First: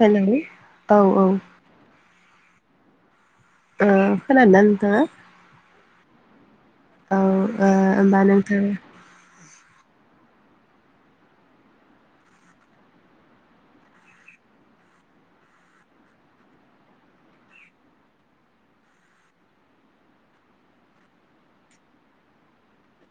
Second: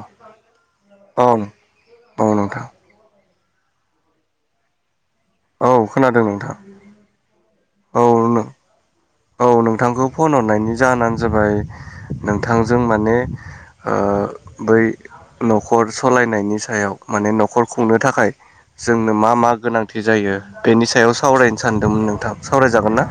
Hello औ औ। औ नोंथां। ओ खोनादों ना नोंथाङा? औ खोनादों नोंथां। औ ओ औ होमबा नोंथां। औ नोंथांखौ फन हरनायनि जाहोनानो जाबाय नोंथांजों माने ओ बै न'खर सलायनायनि सायाव माने न'खर खुंनो थाखाय जोंनो मा मा गोनांथि जायो बेनि सायाव सावरायनो सानदोंमोन नोंथां सावरायजागोन ना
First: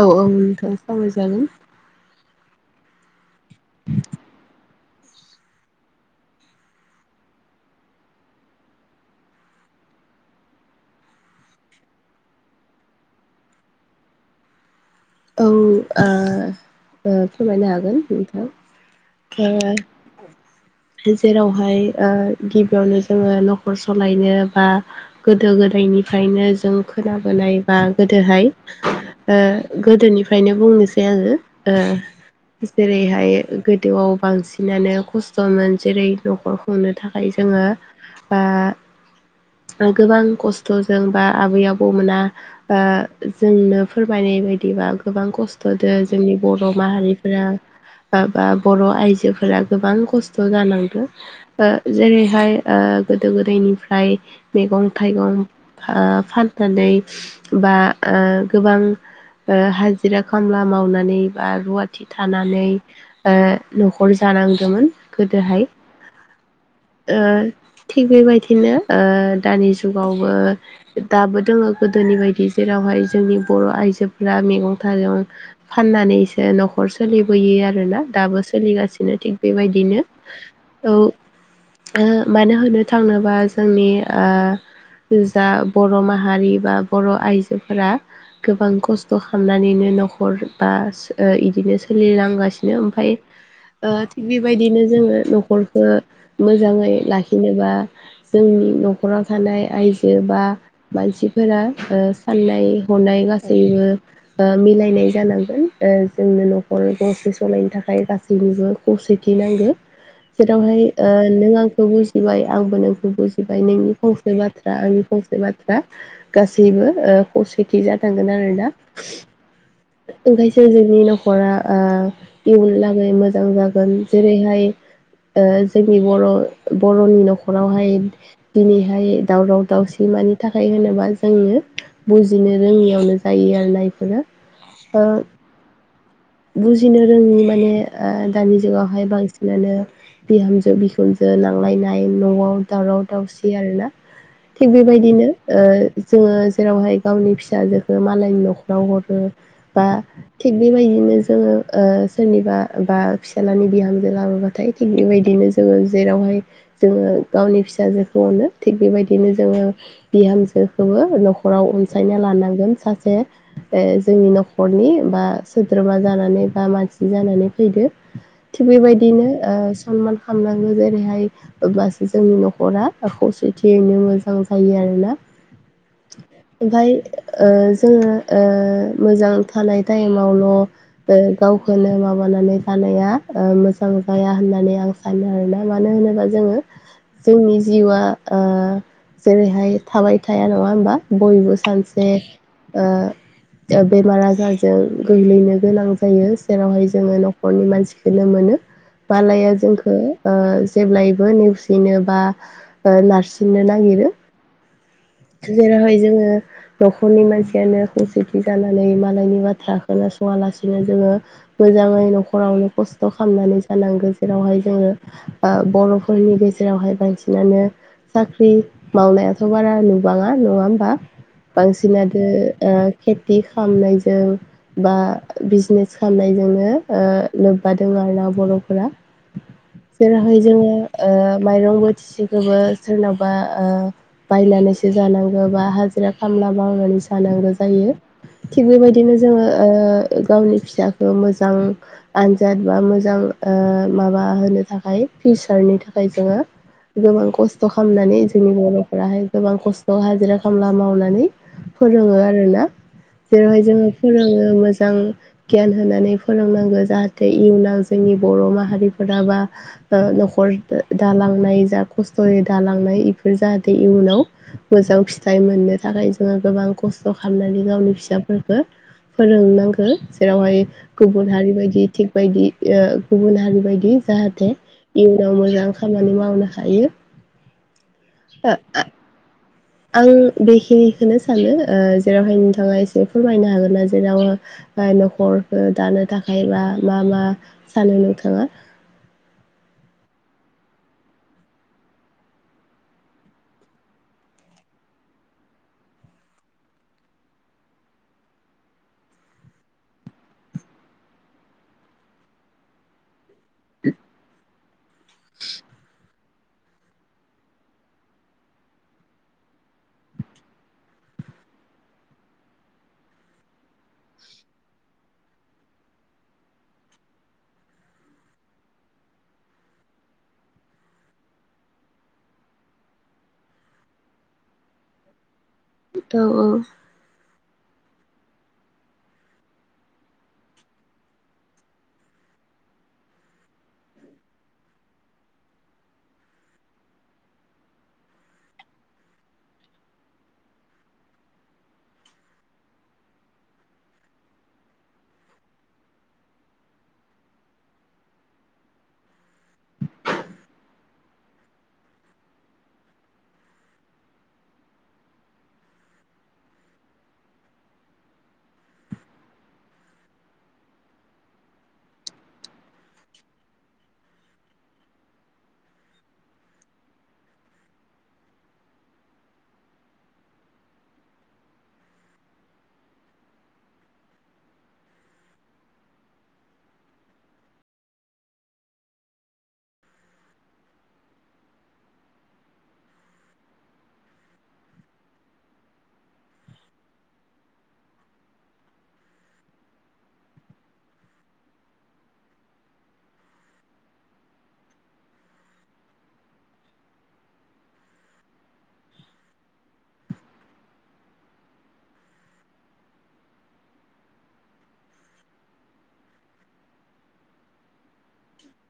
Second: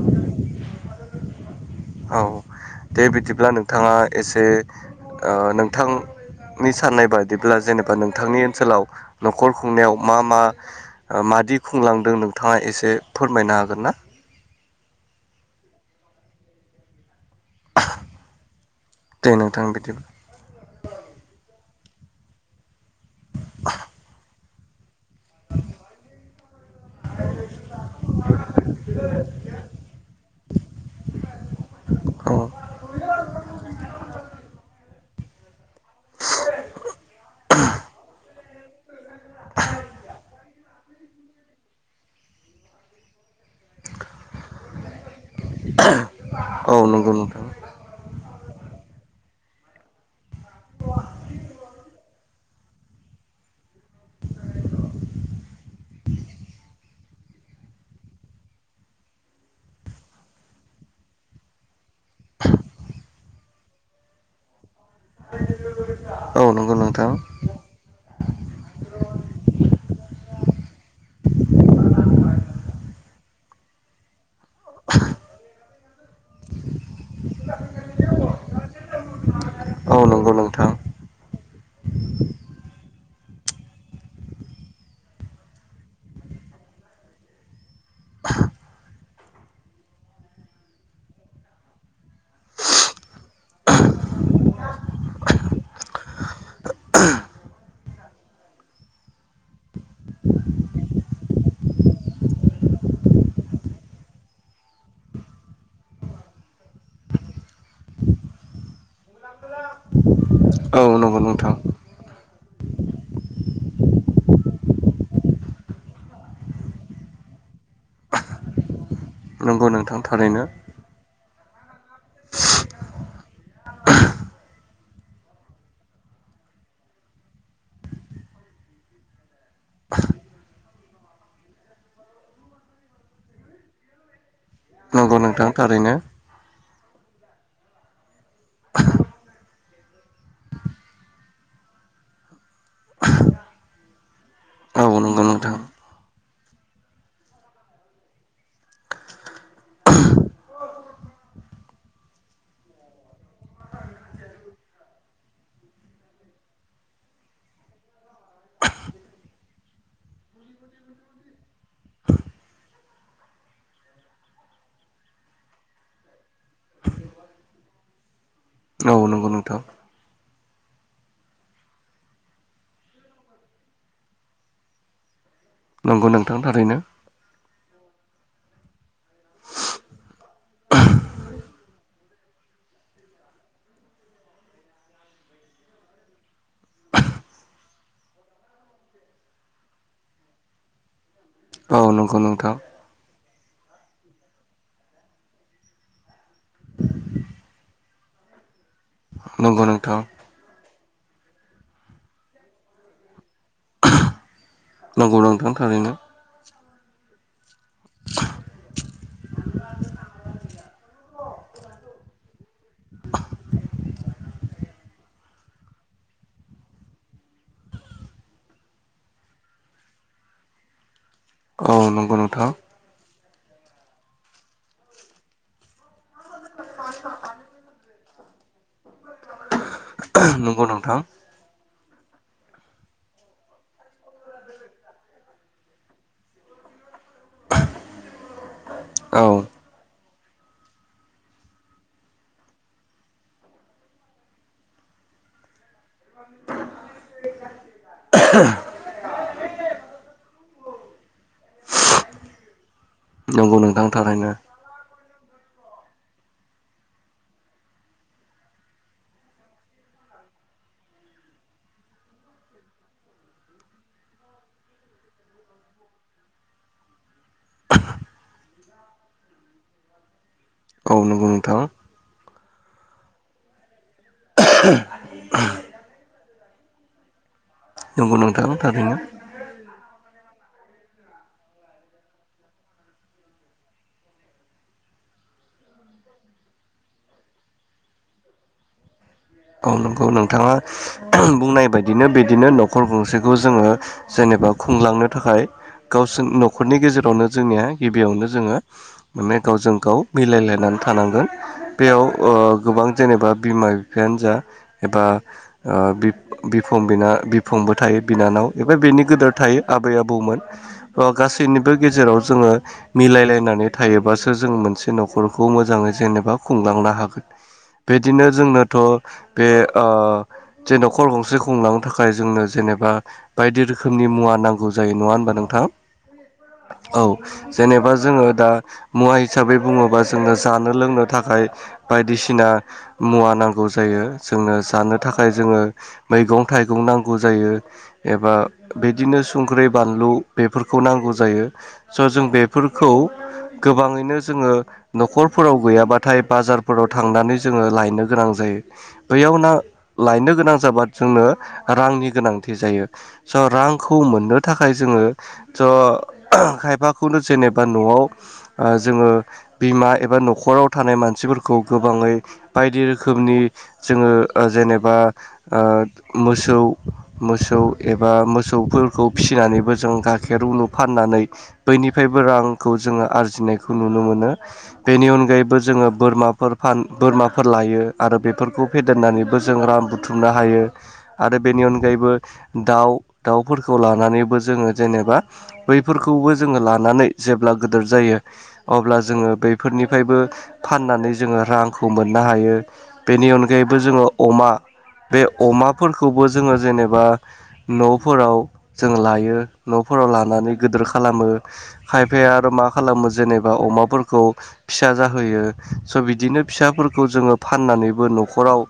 औ औ नोंथां सावरायजागोन। औ दे बिदिब्ला नोंथाङा एसे ओ नोंथां -नि साननाय बादिब्ला जेनेबा नोंथांनि ओनसोलाव न'खर खुंनायाव मा मा मा बादि खुंलांदों नोंथाङा एसे फोरमायनो हागोन ना? औ आ। फोरमायनो हागोन नोंथां दे नोंथां आ बिदिब्ला जेरावहाय ओ गिबियावनो जोङो न'खर सलायनो बा गोदो गोदायनिफ्रायनो जों खोनाबोनाय बा गोदोहाय ओ गोदोनिफ्रायनो बुंनोसै आङो ओ औ जेरैहाय गोदोआव बांसिनानो खस्थ' मोन जेरै न'खर खुंनो थाखाय जोङो बा गोबां खस्थ'जों बा आबै आबौमोना आ जोंनो फोरमायनाय बायदिबा गोबां खस्थ'दो जोंनि बर' औ नंगौ नोंथां माहारिफोरा बा बर' आइजो -फोरा गोबां खस्थ' जानांदों ओ जेरैहाय ओ गोदो गोदायनिफ्राय मैगं थाइगं फा फाननानै बा गोबां ओ हाजिरा खामला मावनानै बा रुवाथि थानानै ओ न'खर जानांदोंमोन गोदोहाय अ' नंगौ नोंथा। ओ थिग बेबायदिनो ओ दानि जुगावबो दाबो दङो गोदो -नि बायदि जेरावहाय जोंनि बर' आइजोफोरा मैगं थाइगं फाननानैसो न'खर सोलिबोयो आरोना दाबो सोलिगासिनो थिग औ बेबायदिनो नंगौ नोंथां औ ओ मानो होनो थाङोबा जोंनि ओ जा बर' माहारि बा बर' आइजोफोरा गोबां खस थ' खालामनानैनो न'खर बा ओ इदिनो सोलिलांगासिनो ओमफाय ओ थिग बेबायदिनो जोङो न'खरखौ मोजाङै लाखिनोबा जों जोंनि न'खराव थानाय आइजो बा मानसिफोरा ओ साननाय हनाय गासैबो ओ मिलायनाय जानांगोन ओ जोंनो न'खर गंसे सलायनो थाखाय गासैनिबो खौ -सेोथि नांगो जेरावहाय औ ओ नंगौ नों नोंथां आंखौ बुजि -बाय आंबो नोंखौ बुजिबाय नोंनि फंसे बाथ्रा आंनि फंसे बाथ्रा गासैबो ओ खौसेथि जाथांगोन आरोना नोंगौ नों ओंखायसो जोंनि न'खरा ओ इयुन लागै मोजां जागोन जेरैहाय ओ जोंनि बर' बर'नि न'खरावहाय दिनैहाय दावराव दावसिन मानि थाखाय होनोबा जोङो बुजिनो रोङियावनो जायो आरोना इफोरो ओ औ नोंथां थारैनो बुजिनो रोङि माने ओ दानि जुगावहाय बांसिनानो बिहामजो बिखुनजो नांलायनाय न'आव दावराव दावसि आरोना थिग औ नंगौ बेबायदिनो नोंथां जोङो जेरावहाय गावनि फिसाजोखौ मालायनि न'खराव हरो बा थिग बेबायदिनो जोङो सोरनिबा बा फिसाजलानि बिहामजो लाबोबाथाय थिग बेबायदिनो जोङो जेराव जोङो गावनि फिसाजोखौ अनो थिग बेबायदिनो जोङो बिहामजो हो नाव अनसायना लांगोन सासे जोंनि न'नि बा सोद्रोमा जानानै बा मानसि जानानै फैदो थिग औ बेबायदिनो नंगौ नोंथां समान खालामनांगौ जेरैहाय हब्लासो जोंनि न'खरा खौसेथियैनो मोजां जायो आरोना नंगौ नोंथां थारैनो ओमफाय जोङो मोजां थानाय टाइमावल' गावखौल माब माबानानै जानाया मोजां जाया होननानै आं सानो आरोना मानो होनोबा जोङो जोंनि जिउआ जेरैहाय थाबाय थाया नङा होमबा बयबो औ सानसे नंगौ नोंथां बेमार आजारजों गोग्लैनो गोनां जायो जेरावहाय जोङो न'खरनि मानसिखनो मोनो मालाया नंगौ जोंखौ नोंथां जेब्लायबो नेवसिनो बा नारसिननो नागिरो नंगौ नोंथां थारैनो जेरावहाय जोङो न'खरनि मानसियानो खौसेथि जानानै मालायनि बाथ्रा खोनासंङालासिनो जोङो मोजाङै न'खरावनो खस्थ' खालामनानै जानांगो जेरावहाय जोङो बर'फोरनि गेजेरावहाय बांसिनानो साख्रि मावनायाथ' बारा नु नुबाङा नङा होमबा औ नंगौ बांसिनादे नोंथां खालामनायजों बा बिजनेस सनायजोंनो लोब्बादों आरोना बर'फोरा जेरावहाय नंगौ जोङो नोंथां माइरं ब बोथिसे खौबो सोरनावबा बायनानै जानांगौ बा हाजिरा खामला मावनानै जानांगौ जायो थिग बेबायदिनो औ जोङो गावनि फिसाखौ मोजां आनजाद बा मोजां माबा होनो थाखाय फिउसारनि थाखाय जोङो गोबां खस्थ' खालामनानै जोंनि बर'फोराहाय गोबां खस्थ' हाजिरा खामला मावनानै फोरोङो आरो ना नंगौ जेरैहाय नोंथां जोङो थारैनो फोरोङो मोजां गियान होनानै फोरोंनांगौ जाहाथे इयुनाव जोंनि बर' माहारिफोरा बा नखर न'खर दालांनाय जा खस्थ'यै दालांनाय बेफोर जाहाथे इयुनाव मोजां फिथाइ मोननो थाखाय जोङो गोबां खस्थ' खालामनानै गावनि फिसाफोरखौ फोरोंनांगौ जेरावहाय औ नंगौ गुबुन हारि नोंथां बायदि थिग बायदि गुबुन हारि बायदि जाहाथे इयुनाव मोजां खामानि मावनो हायो नोंगौ ओ नांथारोन थारैनो आं बेखिनिखौनो सानो जेरावहाय नोंथाङा एसे फोरमायनो हागोन ना जेराव न'खरखौ दानो थाखाय मा मा मा सानो नोंथाङा [inaudible] औ नंगौ नोंथाङा बुंनाय बायदिनो बिदिनो न'खर गंसेखौ जोङो जेनेबा एबा खुंलांनो थाखाय गावसोर न'खरनि गेजेरावनो जोंनिया गिबियावनो जोङो माने गावजों गाव मिलायलायनानै थानांगोन बेयाव ओ गोबां जेनेबा बिमा बिफायानो जा एबा बिफ-बिफंबो थायो बिनानाव एबा नि गोदर थायो आबै आबौमोन गासैनिबो गेजेराव जोङो मिलायलायनानै थायो। एबा जों मोनसे न'खर खौ जेनेबा खुंलांलो हागोन बिदिनो जों थ' बे ओ जे नखर गंसे खुंलांनो थाखाय जोंनो जेनेबा बायदि रोखोमनि मुवा नांगौ जायो नङा होनबा नोंथां? औ औ। औ जेनेबा जोङो दा मुवा हिसाबै बुङोबा जोङो जानो लोंनो थाखाय बायदिसिना बायदिसिना मुवा नांगौ गौ जायो जोंनो जानो थाखाय जोङो मैगं थाइगं नांगौ जायो एबा बिदिनो संख्रै, बानलु गोबाङैनो जोङो न'खरफोराव गैयाबाथाय बाजारफोराव थांनानै जोङो लायनो गोनां जायो। जायो बैयाव नो लायनो गोनां जाबा जोंनो रांनि गोनांथि जायो। रांखौ मोननो थाखाय जोङो स' खायफाखौनो जेनेबा न'आव ओ जोङो बिमा एबा न'खराव थानाय मानसिफोरखौ गोबाङै बायदि रोखोम रोखोमनि जोङो ओ जेनेबा ओ मोसौ मोसौ एबा बा मोसौफोरखौ फिसिनानैबो जों गाइखेर उनु फाननानै बैनिफ्रायबो रांखौ जोङो आरजिनायखौ नुनो मोनो बेनि अनगायैबो जोङो बोरमाफोर फान बोरमाफोर लायो आरो बेफोरखौ फेदेरनानैबो जों रां बुथुमनो हायो आरो बेनि अनगायैबो दाउ दाउफोरखौ लानानैबो जोङो जेनेबा बैफोरखौबो जोङो लानानै जेब्ला गोदोर जा जायो अब्ला जोङो बेफोरनिफायबो फाननानै जोङो रांखौ मोननो हायो। बेनि अनगायैबो जोङो अमा बे अमाफोरखौबो जोङो जेनेबा न'फोराव जों लायो न'फोर फोराव लानानै गोदोर खालामो खायफाया आरो मा खालामो जेनेबा अमाफोरोखौ फिसा जाहोयो स बिदिनो फिसाफोरखौ जोङो फाननानैबो न'खराव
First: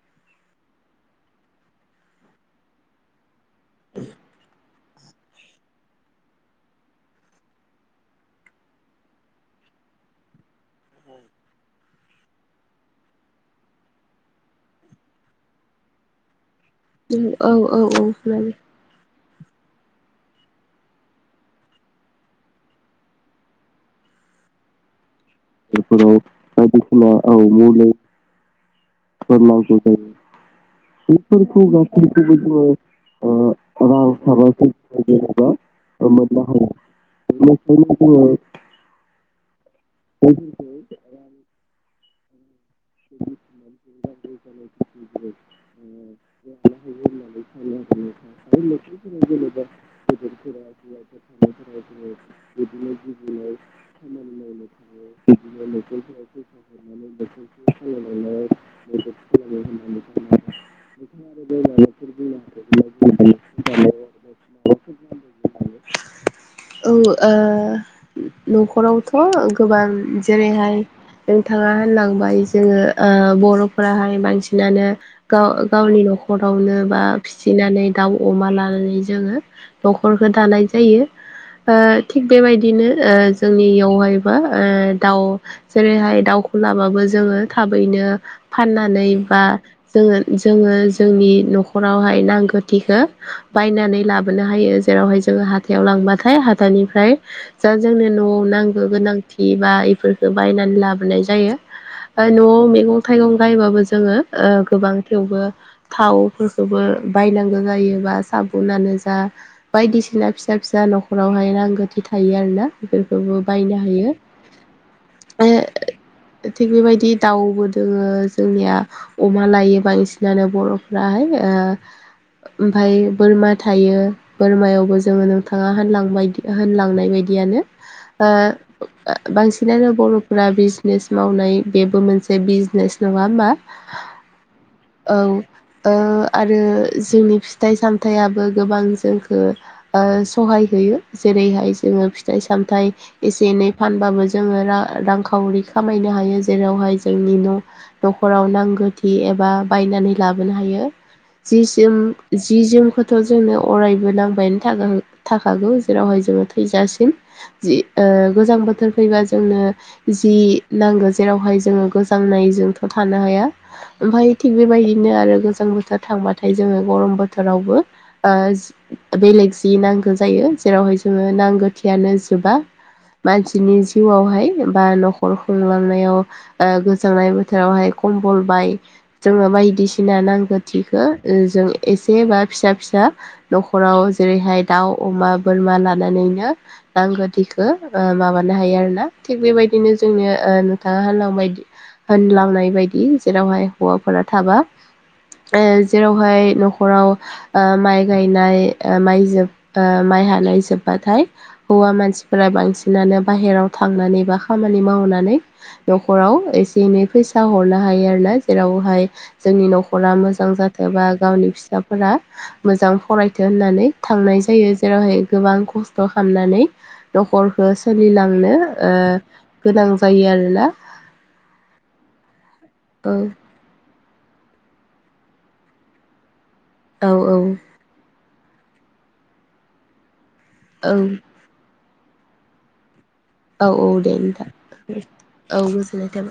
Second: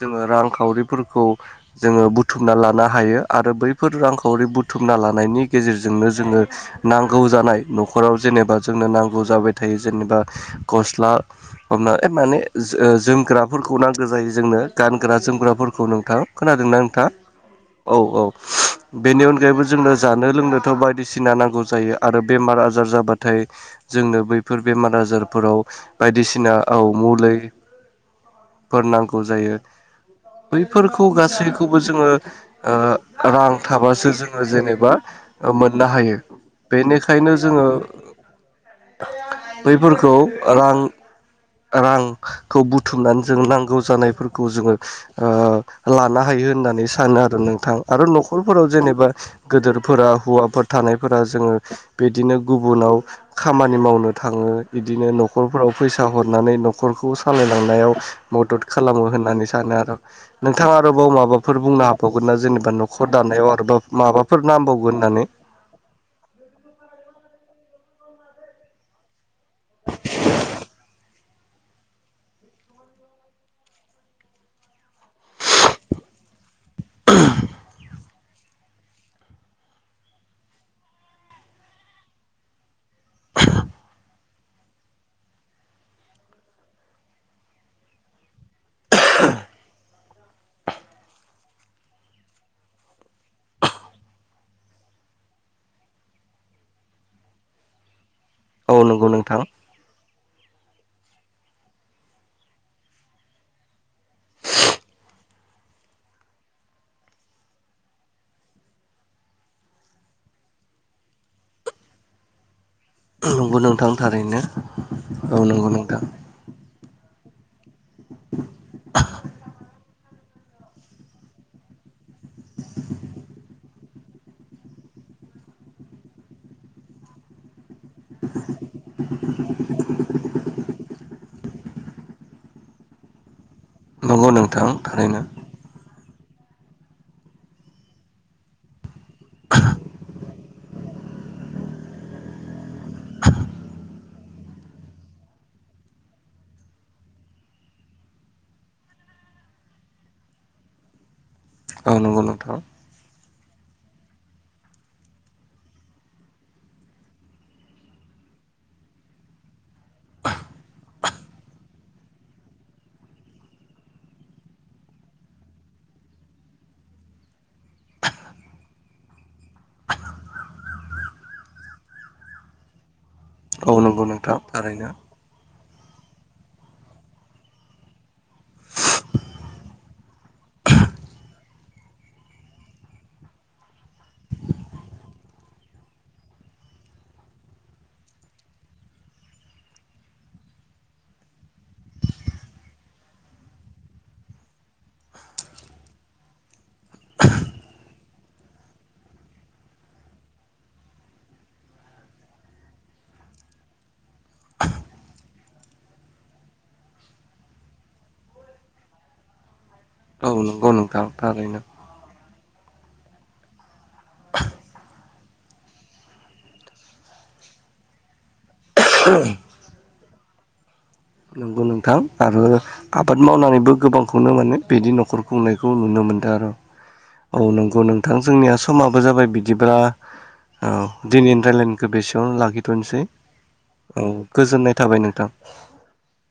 जोङो रांखावरिफोरखौ जोङो बुथुमना लानो हायो आरो बैफोर रांखावरि बुथु बुथुमना लानायनि गेजेरजोंनो जोङो नांगौ जानाय न'खराव जेनेबा जोंनो नांगौ जाबाय थायो। जेनेबा गस्ला हमना ओइ नानै जोमग्राफोरखौ नांगौ जायो जोंनो गानग्रा जोमग्राफोरखौ नोंथां। खोनादोंना नोंथाङा? औ औ। बेनि अनगायैबो जोंनो जानो लोंनोथ बायदिसिना नांगौ जायो आरो बेमार आजार जाबाथाय जों नो बैफोर बेमार आजारफोराव बायदिसिना औ मुलै फोर नांगौ जायो। बैफोरखौ गासैखौबो जोङो ओ रां थाबासो जोङो जेनेबा मोननो हायो बेनिखायनो जोङो खौ रां रांखौ बुथ बुथुमनानै जों नांगौ जानायफोरखौ जोङो ओलानो हायो होननानै सानो आरो नोंथां। आरो न'खरफोराव जेनेबा गोदोर फोरा हौवाफोर थानायफोरा जोङो बिदिनो न'खरफ्राव फैसा हरनानै नखरखौ सालाय नायाव मदद खालामो होननानै सानो आरो नोंथाङा आरोबाव माबाफोर बुंनो हाबावगोन ना जे जेनेबा न'खर दानायाव आरोबाव माबाफोर औ। ओ न'खरावथ' गोबां जेरैहाय नोंथाङा होनलांबाय जोङो ओ बरफोराहाय बांसिनानो गाव गावनि नखर गावनो बा फिसिनानै दाउ, अमा लानानै जोङो न'खरखौ दानाय जायो। ओ थिग बेबायदिनो ओ जो जोंनियावहाय बा ओ दाउ जेरैहाय दाउखौ लाबाबो जोङो थाबैनो फाननानै बा जोङो जोङो जोंनि नखरावहाय नांगौथिखो बायनानै लाबोनो हायो जेरावहाय जोङो हाथायाव लांबाथाय हाथायनिफ्राय जा जोंनो ना औ नांगौ नंगौ नोंथां गोनांथि बा इफोरखो बायनानै लाबोनाय जायो। ओ न'आव मैगं थाइगं गायबाबो जोङो ओ गोबां थेवबो थावफोरखोबो बायनांगौ जायोबा साबुनानो जा बायदिसिना फिसा फिसा नख'रावहाय नांगौथि थायो आरोना। बेफोरखौबो नंगौ बायनो नोंथां हायो थारैनो औ नंगौ नोंथां थिग बेबायदि दाउबो दोङो जोंनिया अमा लायो बांसिन जानो बर'फ्राहाय ओ ओमफ्राय बोरमा थायो बोरमायावबो जोङो नोंथाङा होनलांबाय होनलांनाय बायदियानो। ओ बांसिनानो बर'फोरा बिजनेस मावनाय बेबो मोनसे बिज बिजनेस नङा होमबा नंगौ नोंथां औ। थारैनो ओ आरो जोंनि फिथाइ सामथायाइयाबो गोबां जोंखो ओ सहाय होयो जेरैहाय जोङो फिथाइ सामथाइ एसे एनै फानबाबो जोङो रां रांखावरि खामायनो हायो जेरावहाय जोंनि न' न'खराव नांगौथि एबा बायनानै लाबोनो हायो। जि जोम औ नंगौ नोंथां जि जोमखौथ' जोंनो अरायबो नांबायानो थागोन थाखागौ जेरावहाय जोङो थैजासिम जि ओ गोजां बोथोर फैबा जोंनो जि नांगौ जेरावहाय जोङो गोजां नायजोंथ' थानो हाया ओमफ्राय थि बेबायदिनो आरो गोजां बोथोर थांबाथाय जोङो गरम बोथोर थोरावबो ओ बेलेग जि नांगौ जायो जेरावहाय जोङो नांगौ थियानो जोबा औ मानसिनि नंगौ नोंथां जिउआवहाय बा थारैनो न'खर खुंलांनायाव गोजांनाय बोथोरावहाय कम्बल बाय जोङो बायदिसिना नांगो थिखो ओ जों एसेबा फिसा फिसा [unintelligible] न'खराव जेरैहाय दाउ अमा बोरमा लानानैनो नांगौथिखौ ओ माबानो हायो आरोना थिग बेबायदिनो जोंनि नोंथाङा होनलांबाय होनलांनाय बायदि जेरावहाय हौवाफोरा थाबा ओ जेरावहाय न'खराव ओ माइ गायनाय माइ जोब ओ माय हानाय जोबबाथाय हौवा मानसिफोरा बांसिनानो बाहेराव थांनानै बा खामानि मावनानै न'खराव एसे एनै फैसा हरनो हायो आरोना जेरावहाय जोंनि न'खर नख'रा औ मोजां नंगौ नोंथां जाथोबा गावनि थारैनो फिसाफोरा मोजां फरायथों होननानै थांनाय जायो जेरावहाय गोबां खस्थ' खामना नानै नख'रखौ सोलिलांनो ओ गोनां जायो आरोना। नंगौ नोंथां आरो औ आबाद मावनानैबो गोबां खौनो माने बिदि न'खर खुंनायखौ नुनो मोन्दों आरो औ नंगौ नोंथां। जोंनिया समाबो जाबाय बिदिबा औ दिनैनि रायलायनाय एसेयावनो लाखिथ'नोसै औ दे नोंथां गोजोननाय थाबाय नोंथां। औ गोजोननाय थाबाय